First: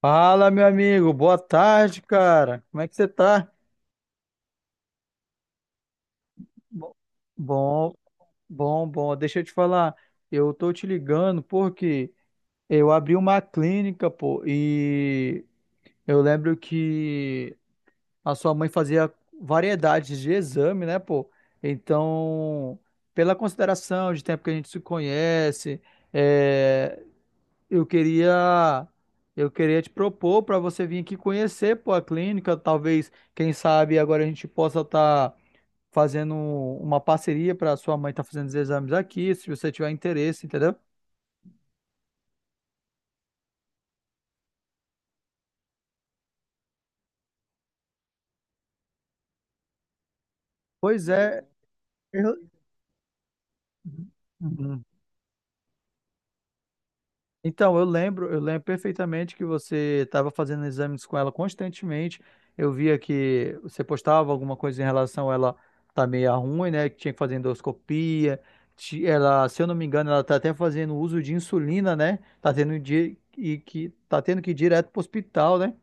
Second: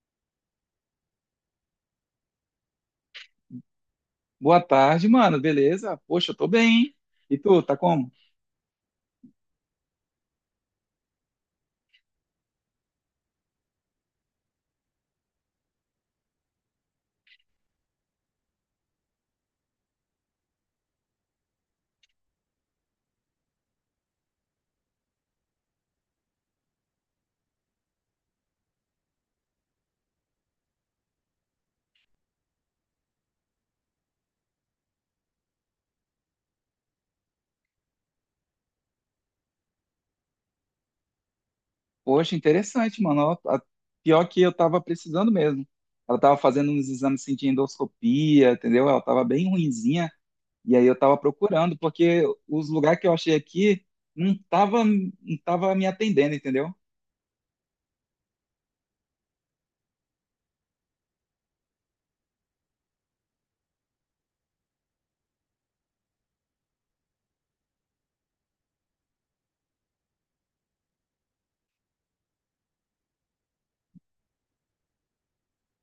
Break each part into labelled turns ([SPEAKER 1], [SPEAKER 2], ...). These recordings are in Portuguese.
[SPEAKER 1] Fala, meu amigo. Boa tarde, cara. Como é que você tá?
[SPEAKER 2] Boa tarde, mano. Beleza? Poxa, eu tô bem,
[SPEAKER 1] Bo-
[SPEAKER 2] hein? E tu, tá
[SPEAKER 1] Bom,
[SPEAKER 2] como?
[SPEAKER 1] bom. Deixa eu te falar. Eu tô te ligando porque eu abri uma clínica, pô, e eu lembro que a sua mãe fazia variedades de exame, né, pô? Então, pela consideração de tempo que a gente se conhece, eh, Eu queria, eu queria te propor para você vir aqui conhecer, pô, a clínica. Talvez, quem sabe, agora a gente possa estar fazendo uma parceria para sua mãe estar fazendo os exames aqui, se você tiver interesse, entendeu?
[SPEAKER 2] Poxa, interessante, mano. Pior que eu tava precisando mesmo. Ela tava fazendo uns exames assim, de endoscopia, entendeu? Ela tava bem ruinzinha. E aí eu
[SPEAKER 1] Pois
[SPEAKER 2] tava
[SPEAKER 1] é.
[SPEAKER 2] procurando, porque
[SPEAKER 1] Eu...
[SPEAKER 2] os lugares que eu achei aqui não tava,
[SPEAKER 1] Uhum.
[SPEAKER 2] não tava me atendendo, entendeu?
[SPEAKER 1] Então, eu lembro perfeitamente que você estava fazendo exames com ela constantemente. Eu via que você postava alguma coisa em relação a ela tá meio ruim, né? Que tinha que fazer endoscopia. Ela, se eu não me engano, ela tá até fazendo uso de insulina, né? Tá tendo e que tá tendo que ir direto pro hospital, né?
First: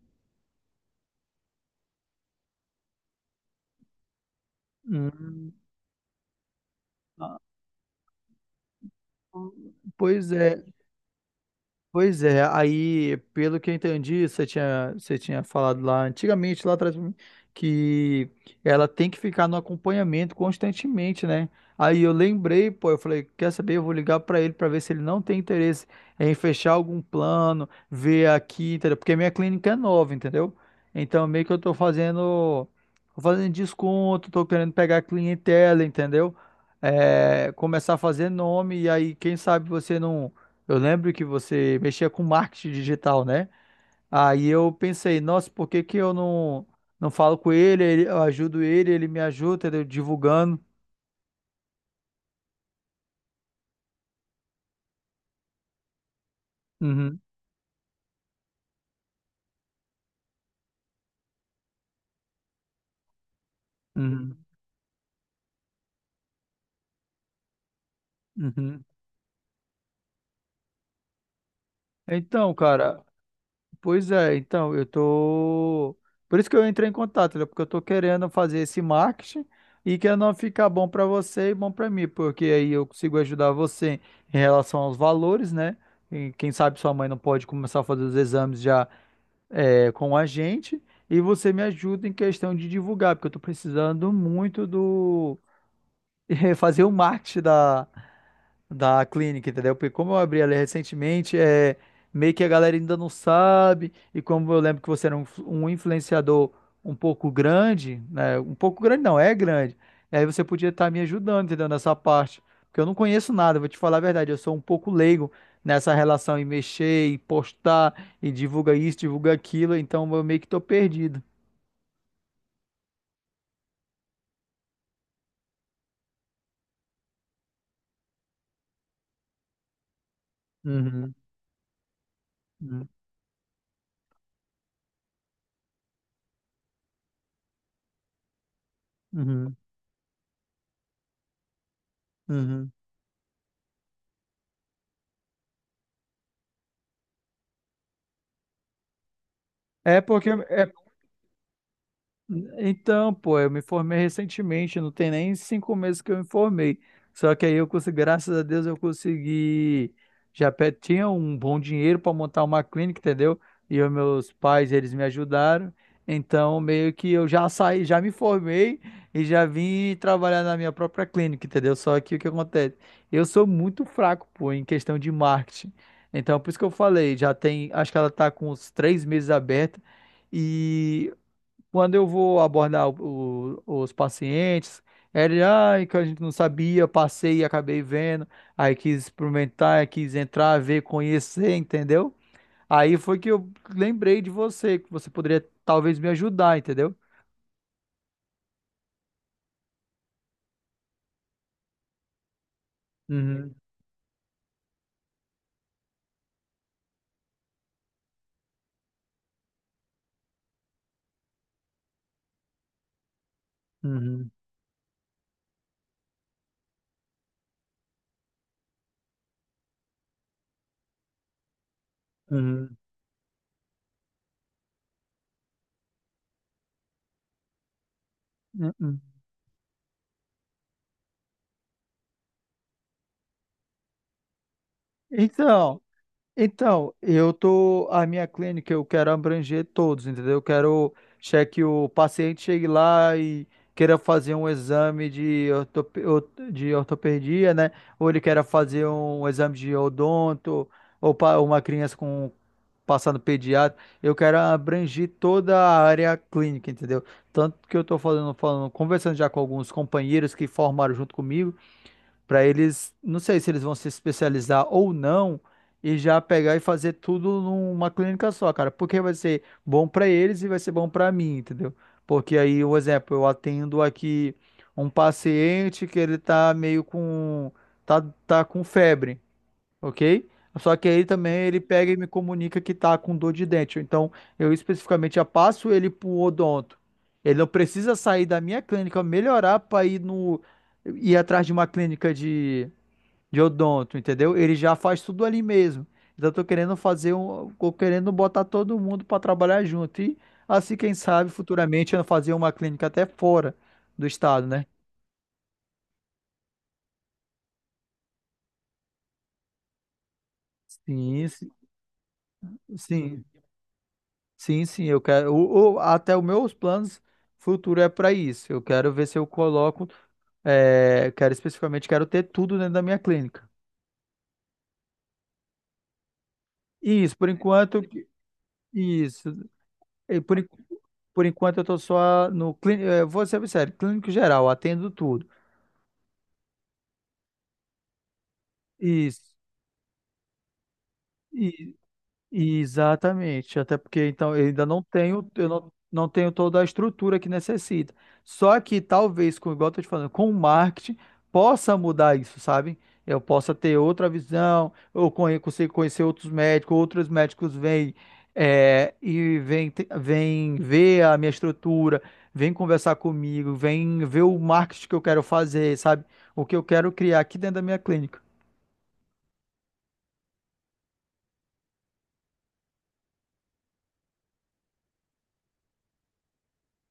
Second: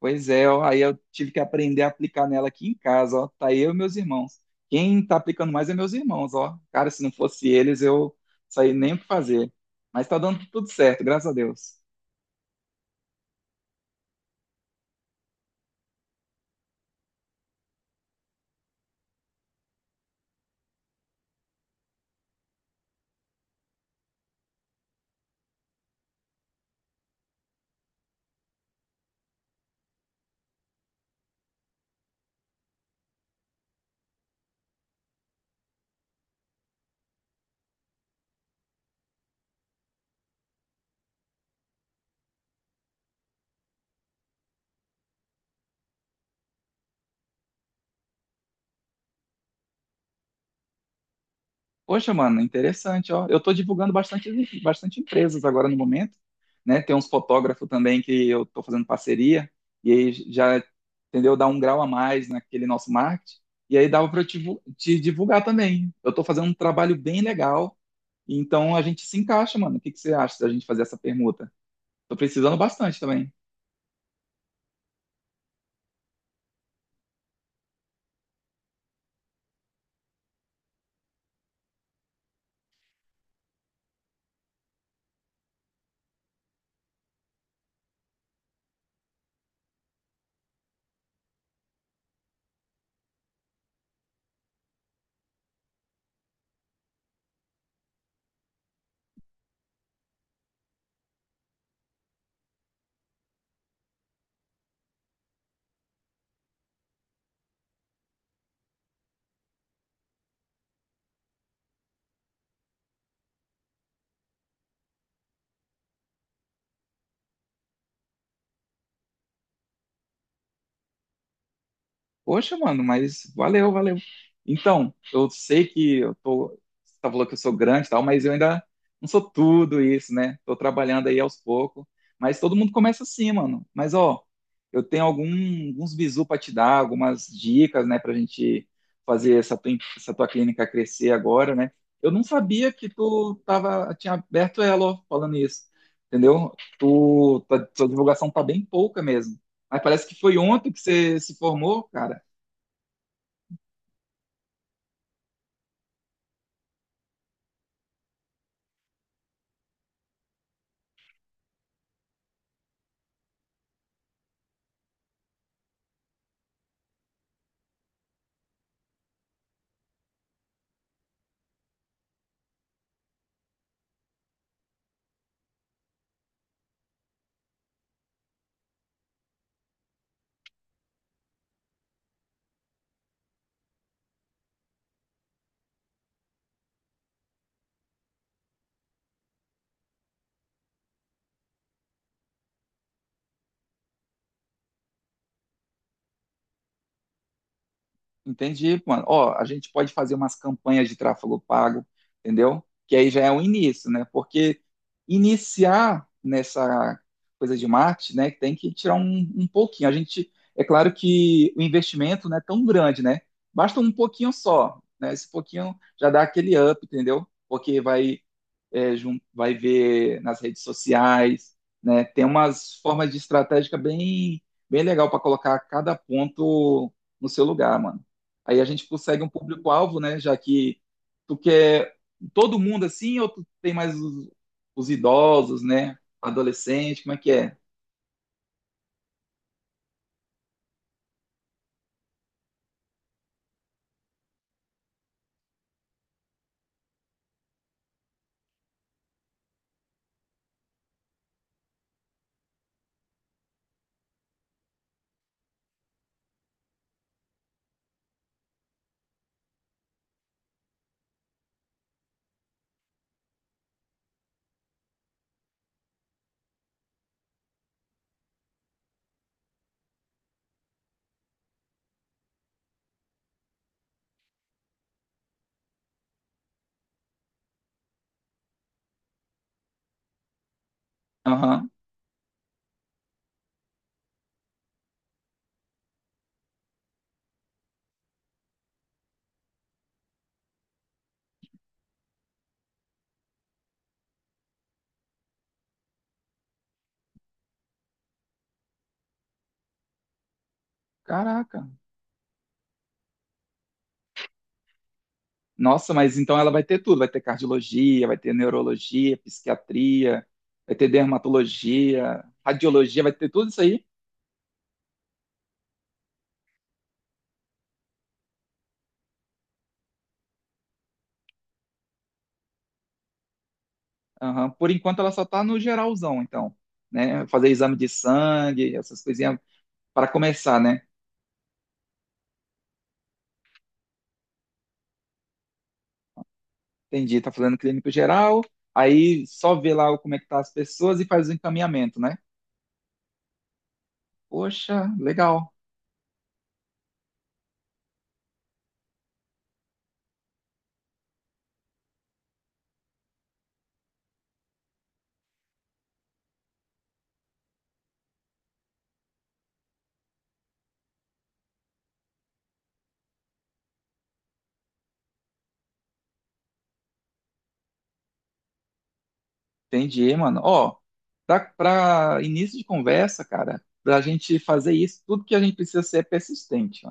[SPEAKER 2] Pois é, ó, aí eu tive que aprender a aplicar nela aqui em casa, ó. Tá eu e meus irmãos. Quem tá
[SPEAKER 1] Hum.
[SPEAKER 2] aplicando mais é meus irmãos, ó. Cara, se não fosse eles, eu saí nem o que fazer. Mas tá
[SPEAKER 1] Pois
[SPEAKER 2] dando
[SPEAKER 1] é.
[SPEAKER 2] tudo certo, graças a Deus.
[SPEAKER 1] Pois é, aí, pelo que eu entendi, você tinha falado lá antigamente, lá atrás, pra mim, que ela tem que ficar no acompanhamento constantemente, né? Aí eu lembrei, pô, eu falei, quer saber? Eu vou ligar pra ele pra ver se ele não tem interesse em fechar algum plano, ver aqui, entendeu? Porque minha clínica é nova, entendeu? Então, meio que eu tô fazendo desconto, tô querendo pegar clientela, entendeu? É, começar a fazer nome, e aí, quem sabe você não. Eu lembro que você mexia com marketing digital, né? Aí eu pensei, nossa, por que que eu não, não falo com ele, eu ajudo ele, ele me ajuda, entendeu? Divulgando.
[SPEAKER 2] Poxa, mano, interessante, ó. Eu tô divulgando bastante, bastante empresas agora no momento, né? Tem uns
[SPEAKER 1] Uhum,
[SPEAKER 2] fotógrafos também que eu tô fazendo parceria, e aí já, entendeu? Dá um grau a mais naquele nosso marketing, e aí dava pra eu
[SPEAKER 1] uhum,
[SPEAKER 2] te divulgar também. Eu tô fazendo um trabalho bem legal. Então a
[SPEAKER 1] uhum.
[SPEAKER 2] gente se encaixa, mano. O que que você acha da gente fazer essa permuta? Tô
[SPEAKER 1] Então,
[SPEAKER 2] precisando bastante
[SPEAKER 1] cara,
[SPEAKER 2] também.
[SPEAKER 1] pois é, então, eu tô. Por isso que eu entrei em contato, entendeu? Porque eu tô querendo fazer esse marketing e que não ficar bom pra você e bom pra mim, porque aí eu consigo ajudar você em relação aos valores, né? E quem sabe sua mãe não pode começar a fazer os exames já é, com a gente e você me ajuda em questão de divulgar, porque eu estou precisando muito do fazer o marketing da clínica, entendeu? Porque como eu abri ali recentemente, é meio que a galera ainda não sabe, e como eu lembro que você era um influenciador um pouco grande, né? Um pouco grande não, é grande. E aí você podia estar me ajudando, entendeu? Nessa parte. Porque eu não conheço nada, vou te falar a verdade, eu sou um pouco leigo nessa relação e mexer, e postar, e divulga isso, divulga aquilo, então eu meio que tô perdido.
[SPEAKER 2] Poxa, mano, mas valeu, valeu. Então, eu sei que eu tô. Você tá falando que eu sou grande e tal, mas eu ainda não sou tudo isso, né? Tô trabalhando
[SPEAKER 1] Uhum,
[SPEAKER 2] aí aos poucos. Mas todo mundo
[SPEAKER 1] uhum,
[SPEAKER 2] começa assim, mano. Mas, ó, eu tenho alguns bizu pra te dar, algumas dicas, né, pra gente fazer
[SPEAKER 1] uhum,
[SPEAKER 2] essa tua clínica crescer agora, né? Eu não
[SPEAKER 1] uhum.
[SPEAKER 2] sabia que tinha aberto ela, ó, falando isso. Entendeu? Tua divulgação tá bem pouca mesmo. Mas
[SPEAKER 1] É
[SPEAKER 2] parece que
[SPEAKER 1] porque é
[SPEAKER 2] foi ontem que você se formou, cara.
[SPEAKER 1] Então, pô, eu me formei recentemente, não tem nem 5 meses que eu me formei. Só que aí eu consegui, graças a Deus, eu consegui. Tinha um bom dinheiro para montar uma clínica, entendeu? E os meus pais, eles me ajudaram. Então, meio que eu já saí, já me formei e já vim trabalhar na minha própria clínica, entendeu? Só que o que acontece? Eu sou muito fraco, pô, em questão de marketing. Então, por isso que eu falei, já tem, acho que ela tá com uns 3 meses aberta. E quando eu vou abordar os pacientes, ele, ai, que a gente não sabia, passei e acabei vendo, aí quis experimentar, quis entrar, ver, conhecer, entendeu? Aí foi que eu lembrei de você, que você poderia talvez me ajudar, entendeu?
[SPEAKER 2] Entendi, mano. Ó, a gente pode fazer umas campanhas de tráfego pago, entendeu? Que aí já é um
[SPEAKER 1] Uhum,
[SPEAKER 2] início, né? Porque iniciar nessa coisa de marketing, né, tem que tirar um pouquinho. A gente, é claro que o investimento não é tão grande, né? Basta um
[SPEAKER 1] uhum,
[SPEAKER 2] pouquinho só, né? Esse pouquinho já dá aquele up, entendeu? Porque vai ver nas redes sociais, né? Tem
[SPEAKER 1] uhum.
[SPEAKER 2] umas formas de estratégica bem, bem legal para colocar cada ponto no seu lugar, mano. Aí a gente
[SPEAKER 1] Uhum.
[SPEAKER 2] consegue um público-alvo, né? Já que tu quer todo mundo assim, ou tu tem mais os idosos,
[SPEAKER 1] Então,
[SPEAKER 2] né?
[SPEAKER 1] Então,
[SPEAKER 2] Adolescente, como é que
[SPEAKER 1] eu
[SPEAKER 2] é?
[SPEAKER 1] tô, a minha clínica eu quero abranger todos, entendeu? Eu quero que o paciente chegue lá e queira fazer um exame de, de ortopedia, né? Ou ele queira fazer um exame de odonto, ou uma criança com passando pediatra. Eu quero abranger toda a área clínica, entendeu? Tanto que eu tô conversando já com alguns companheiros que formaram junto comigo para eles, não sei se eles vão se especializar ou não, e já pegar e fazer tudo numa clínica só, cara, porque vai ser bom para eles e vai ser bom para mim, entendeu? Porque aí, um exemplo, eu atendo aqui um paciente que ele tá meio com tá, tá com febre, ok? Só que aí também ele
[SPEAKER 2] Aham.
[SPEAKER 1] pega e me comunica que tá com dor de dente. Então, eu especificamente já passo ele pro odonto. Ele não precisa sair da minha clínica, melhorar para ir no ir atrás de uma clínica de odonto, entendeu? Ele já faz tudo ali mesmo. Então, eu tô querendo fazer um, tô querendo botar todo mundo para trabalhar junto. E assim, quem sabe,
[SPEAKER 2] Caraca.
[SPEAKER 1] futuramente eu fazer uma clínica até fora do estado, né?
[SPEAKER 2] Nossa, mas então ela vai ter tudo, vai ter cardiologia, vai ter neurologia, psiquiatria, vai ter
[SPEAKER 1] Sim, sim,
[SPEAKER 2] dermatologia, radiologia, vai
[SPEAKER 1] sim.
[SPEAKER 2] ter tudo isso aí?
[SPEAKER 1] Sim, sim, eu quero. Até os meus planos futuros é para isso. Eu quero ver se eu coloco. É, quero especificamente, quero ter tudo dentro da minha clínica.
[SPEAKER 2] Aham. Por enquanto ela só está no geralzão, então,
[SPEAKER 1] Isso,
[SPEAKER 2] né?
[SPEAKER 1] por
[SPEAKER 2] Fazer exame
[SPEAKER 1] enquanto.
[SPEAKER 2] de sangue, essas
[SPEAKER 1] Isso.
[SPEAKER 2] coisinhas para
[SPEAKER 1] E Por, en-
[SPEAKER 2] começar, né?
[SPEAKER 1] por enquanto eu tô só no clínico. Vou ser sério, clínico geral, atendo tudo.
[SPEAKER 2] Entendi, tá fazendo clínico geral, aí
[SPEAKER 1] Isso.
[SPEAKER 2] só vê lá como é que tá as pessoas e faz o encaminhamento, né?
[SPEAKER 1] Exatamente, até porque então eu ainda não
[SPEAKER 2] Poxa,
[SPEAKER 1] tenho,
[SPEAKER 2] legal.
[SPEAKER 1] eu não, não tenho toda a estrutura que necessita. Só que talvez, com igual eu tô te falando, com o marketing possa mudar isso, sabe? Eu possa ter outra visão, eu consigo conhecer outros médicos vêm é, e vêm ver a minha estrutura, vêm conversar comigo, vêm ver o marketing que eu quero fazer, sabe? O que eu quero criar aqui dentro da minha clínica.
[SPEAKER 2] Entendi, mano. Ó, pra início de conversa, cara, pra gente fazer isso, tudo que a gente precisa ser é persistente,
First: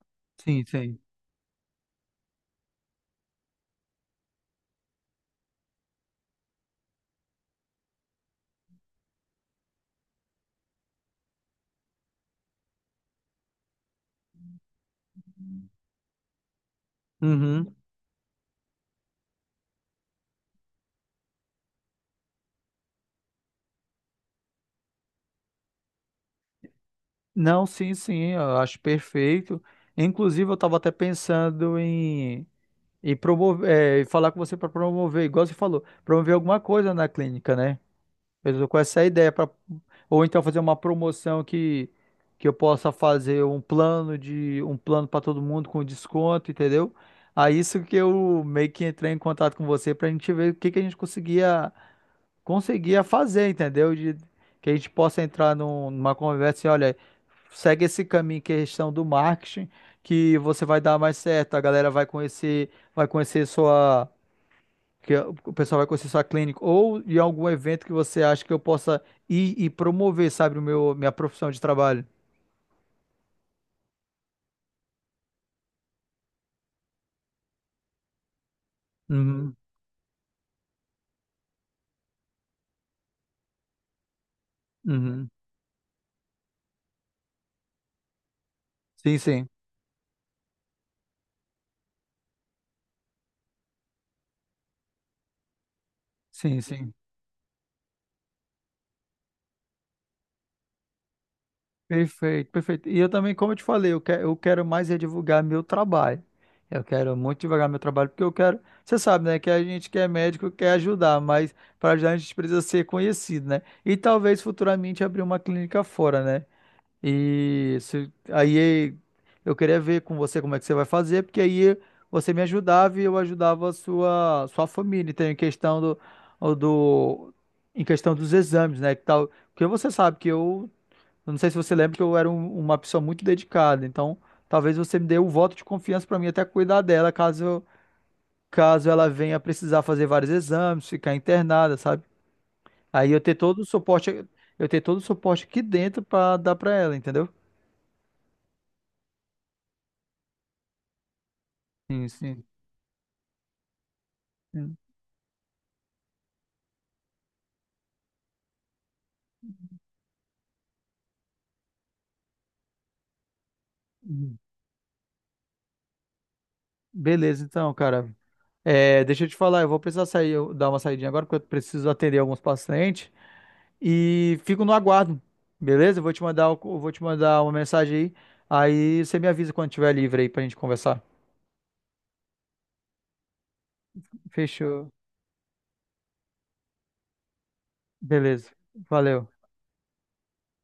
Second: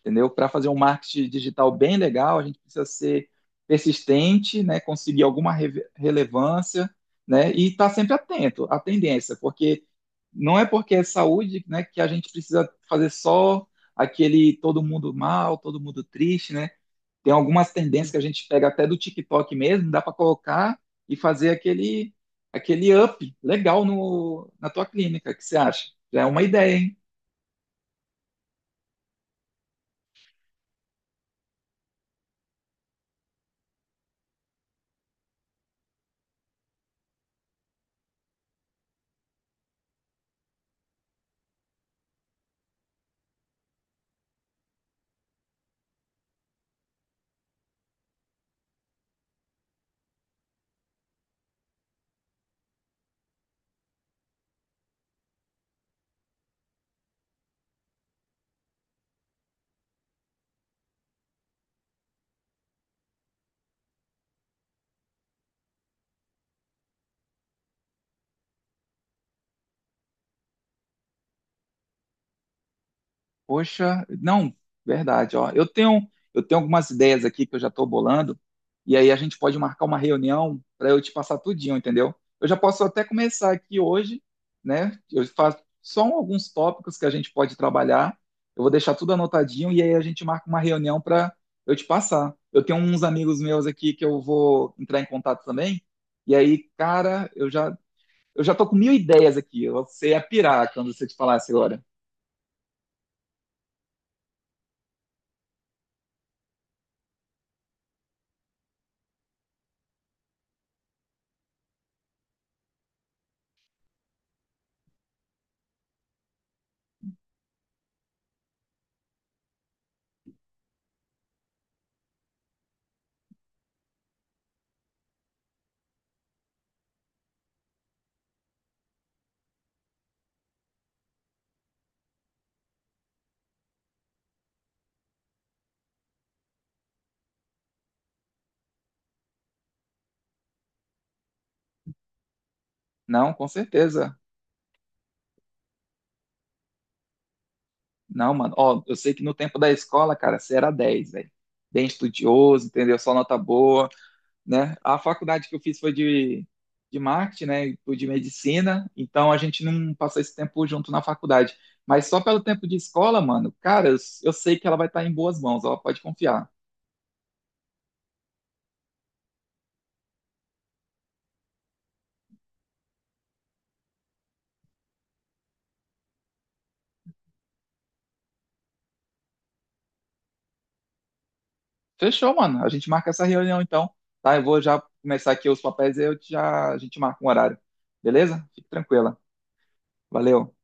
[SPEAKER 2] entendeu? Para
[SPEAKER 1] Sim,
[SPEAKER 2] fazer um
[SPEAKER 1] sim.
[SPEAKER 2] marketing digital bem legal, a gente precisa ser persistente, né? Conseguir alguma relevância, né? E estar tá sempre atento à tendência, porque não é porque é saúde, né, que a gente precisa fazer só aquele todo mundo mal, todo mundo triste, né? Tem algumas
[SPEAKER 1] Uhum.
[SPEAKER 2] tendências que a gente pega até do TikTok mesmo, dá para colocar e fazer aquele up legal no, na tua clínica. O que você acha? Já é uma ideia, hein?
[SPEAKER 1] Não, sim, sim, eu acho perfeito. Inclusive, eu estava até pensando em promover, é, em falar com você para promover, igual você falou, promover alguma coisa na clínica, né? Eu tô com essa ideia para ou então fazer uma promoção que eu possa fazer um plano de um plano para todo mundo com desconto, entendeu? Aí isso que eu meio que entrei em contato com você para a gente ver o que que a gente conseguia conseguia fazer, entendeu? De, que a gente possa entrar numa conversa e olha segue esse caminho que é a questão do marketing, que você vai dar mais certo, a galera vai conhecer sua, que o pessoal vai conhecer sua clínica ou de algum evento que você acha que eu possa ir e promover, sabe, o meu minha profissão de trabalho.
[SPEAKER 2] Poxa, não, verdade, ó. Eu tenho algumas ideias aqui que eu já estou bolando, e aí a gente
[SPEAKER 1] Uhum,
[SPEAKER 2] pode marcar uma reunião para eu te passar tudinho, entendeu? Eu já posso até começar aqui hoje, né? Eu
[SPEAKER 1] uhum.
[SPEAKER 2] faço só alguns tópicos que a gente pode trabalhar. Eu vou deixar tudo
[SPEAKER 1] Sim, sim.
[SPEAKER 2] anotadinho e aí a gente marca uma reunião para eu te passar. Eu tenho uns amigos meus aqui que eu vou entrar em contato também. E
[SPEAKER 1] Sim,
[SPEAKER 2] aí,
[SPEAKER 1] sim.
[SPEAKER 2] cara, eu já tô com mil ideias aqui. Você ia pirar quando você te falasse agora.
[SPEAKER 1] Perfeito, perfeito. E eu também, como eu te falei, eu quero mais é divulgar meu trabalho. Eu quero muito divulgar meu trabalho, porque eu quero. Você sabe, né, que a gente que é médico quer ajudar, mas para ajudar a gente precisa ser conhecido, né? E talvez futuramente abrir uma clínica fora, né? Aí eu queria ver com você como é que você vai fazer, porque aí você me ajudava e eu ajudava a sua família. Então, do, em questão dos exames, né? Que tal, porque você sabe que eu não sei se você lembra que eu era uma pessoa muito dedicada, então talvez você me dê o voto de confiança para mim até cuidar dela, caso ela venha precisar fazer vários exames, ficar internada, sabe? Aí eu
[SPEAKER 2] Não,
[SPEAKER 1] ter
[SPEAKER 2] com
[SPEAKER 1] todo o
[SPEAKER 2] certeza.
[SPEAKER 1] suporte, eu ter todo o suporte aqui dentro para dar para ela, entendeu?
[SPEAKER 2] Não, mano. Ó, eu sei que no tempo da escola, cara, você era 10, velho. Bem
[SPEAKER 1] Sim, sim.
[SPEAKER 2] estudioso, entendeu? Só nota boa, né?
[SPEAKER 1] Hum,
[SPEAKER 2] A faculdade que eu fiz foi de marketing, né? E foi de medicina. Então a gente não passou esse tempo junto na faculdade. Mas só pelo tempo de escola, mano, cara, eu
[SPEAKER 1] hum.
[SPEAKER 2] sei que ela vai estar em boas mãos, ó, pode confiar.
[SPEAKER 1] Beleza, então, cara. É, deixa eu te falar, eu vou precisar sair, eu dar uma saidinha agora, porque eu preciso atender alguns pacientes. E fico no aguardo. Beleza? Eu vou te mandar uma mensagem aí. Aí você me avisa quando tiver livre aí pra gente conversar.
[SPEAKER 2] Fechou, mano. A gente marca essa reunião então, tá? Eu vou já
[SPEAKER 1] Fechou.
[SPEAKER 2] começar aqui os papéis e a gente marca um horário. Beleza?
[SPEAKER 1] Beleza.
[SPEAKER 2] Fique tranquila.
[SPEAKER 1] Valeu.
[SPEAKER 2] Valeu.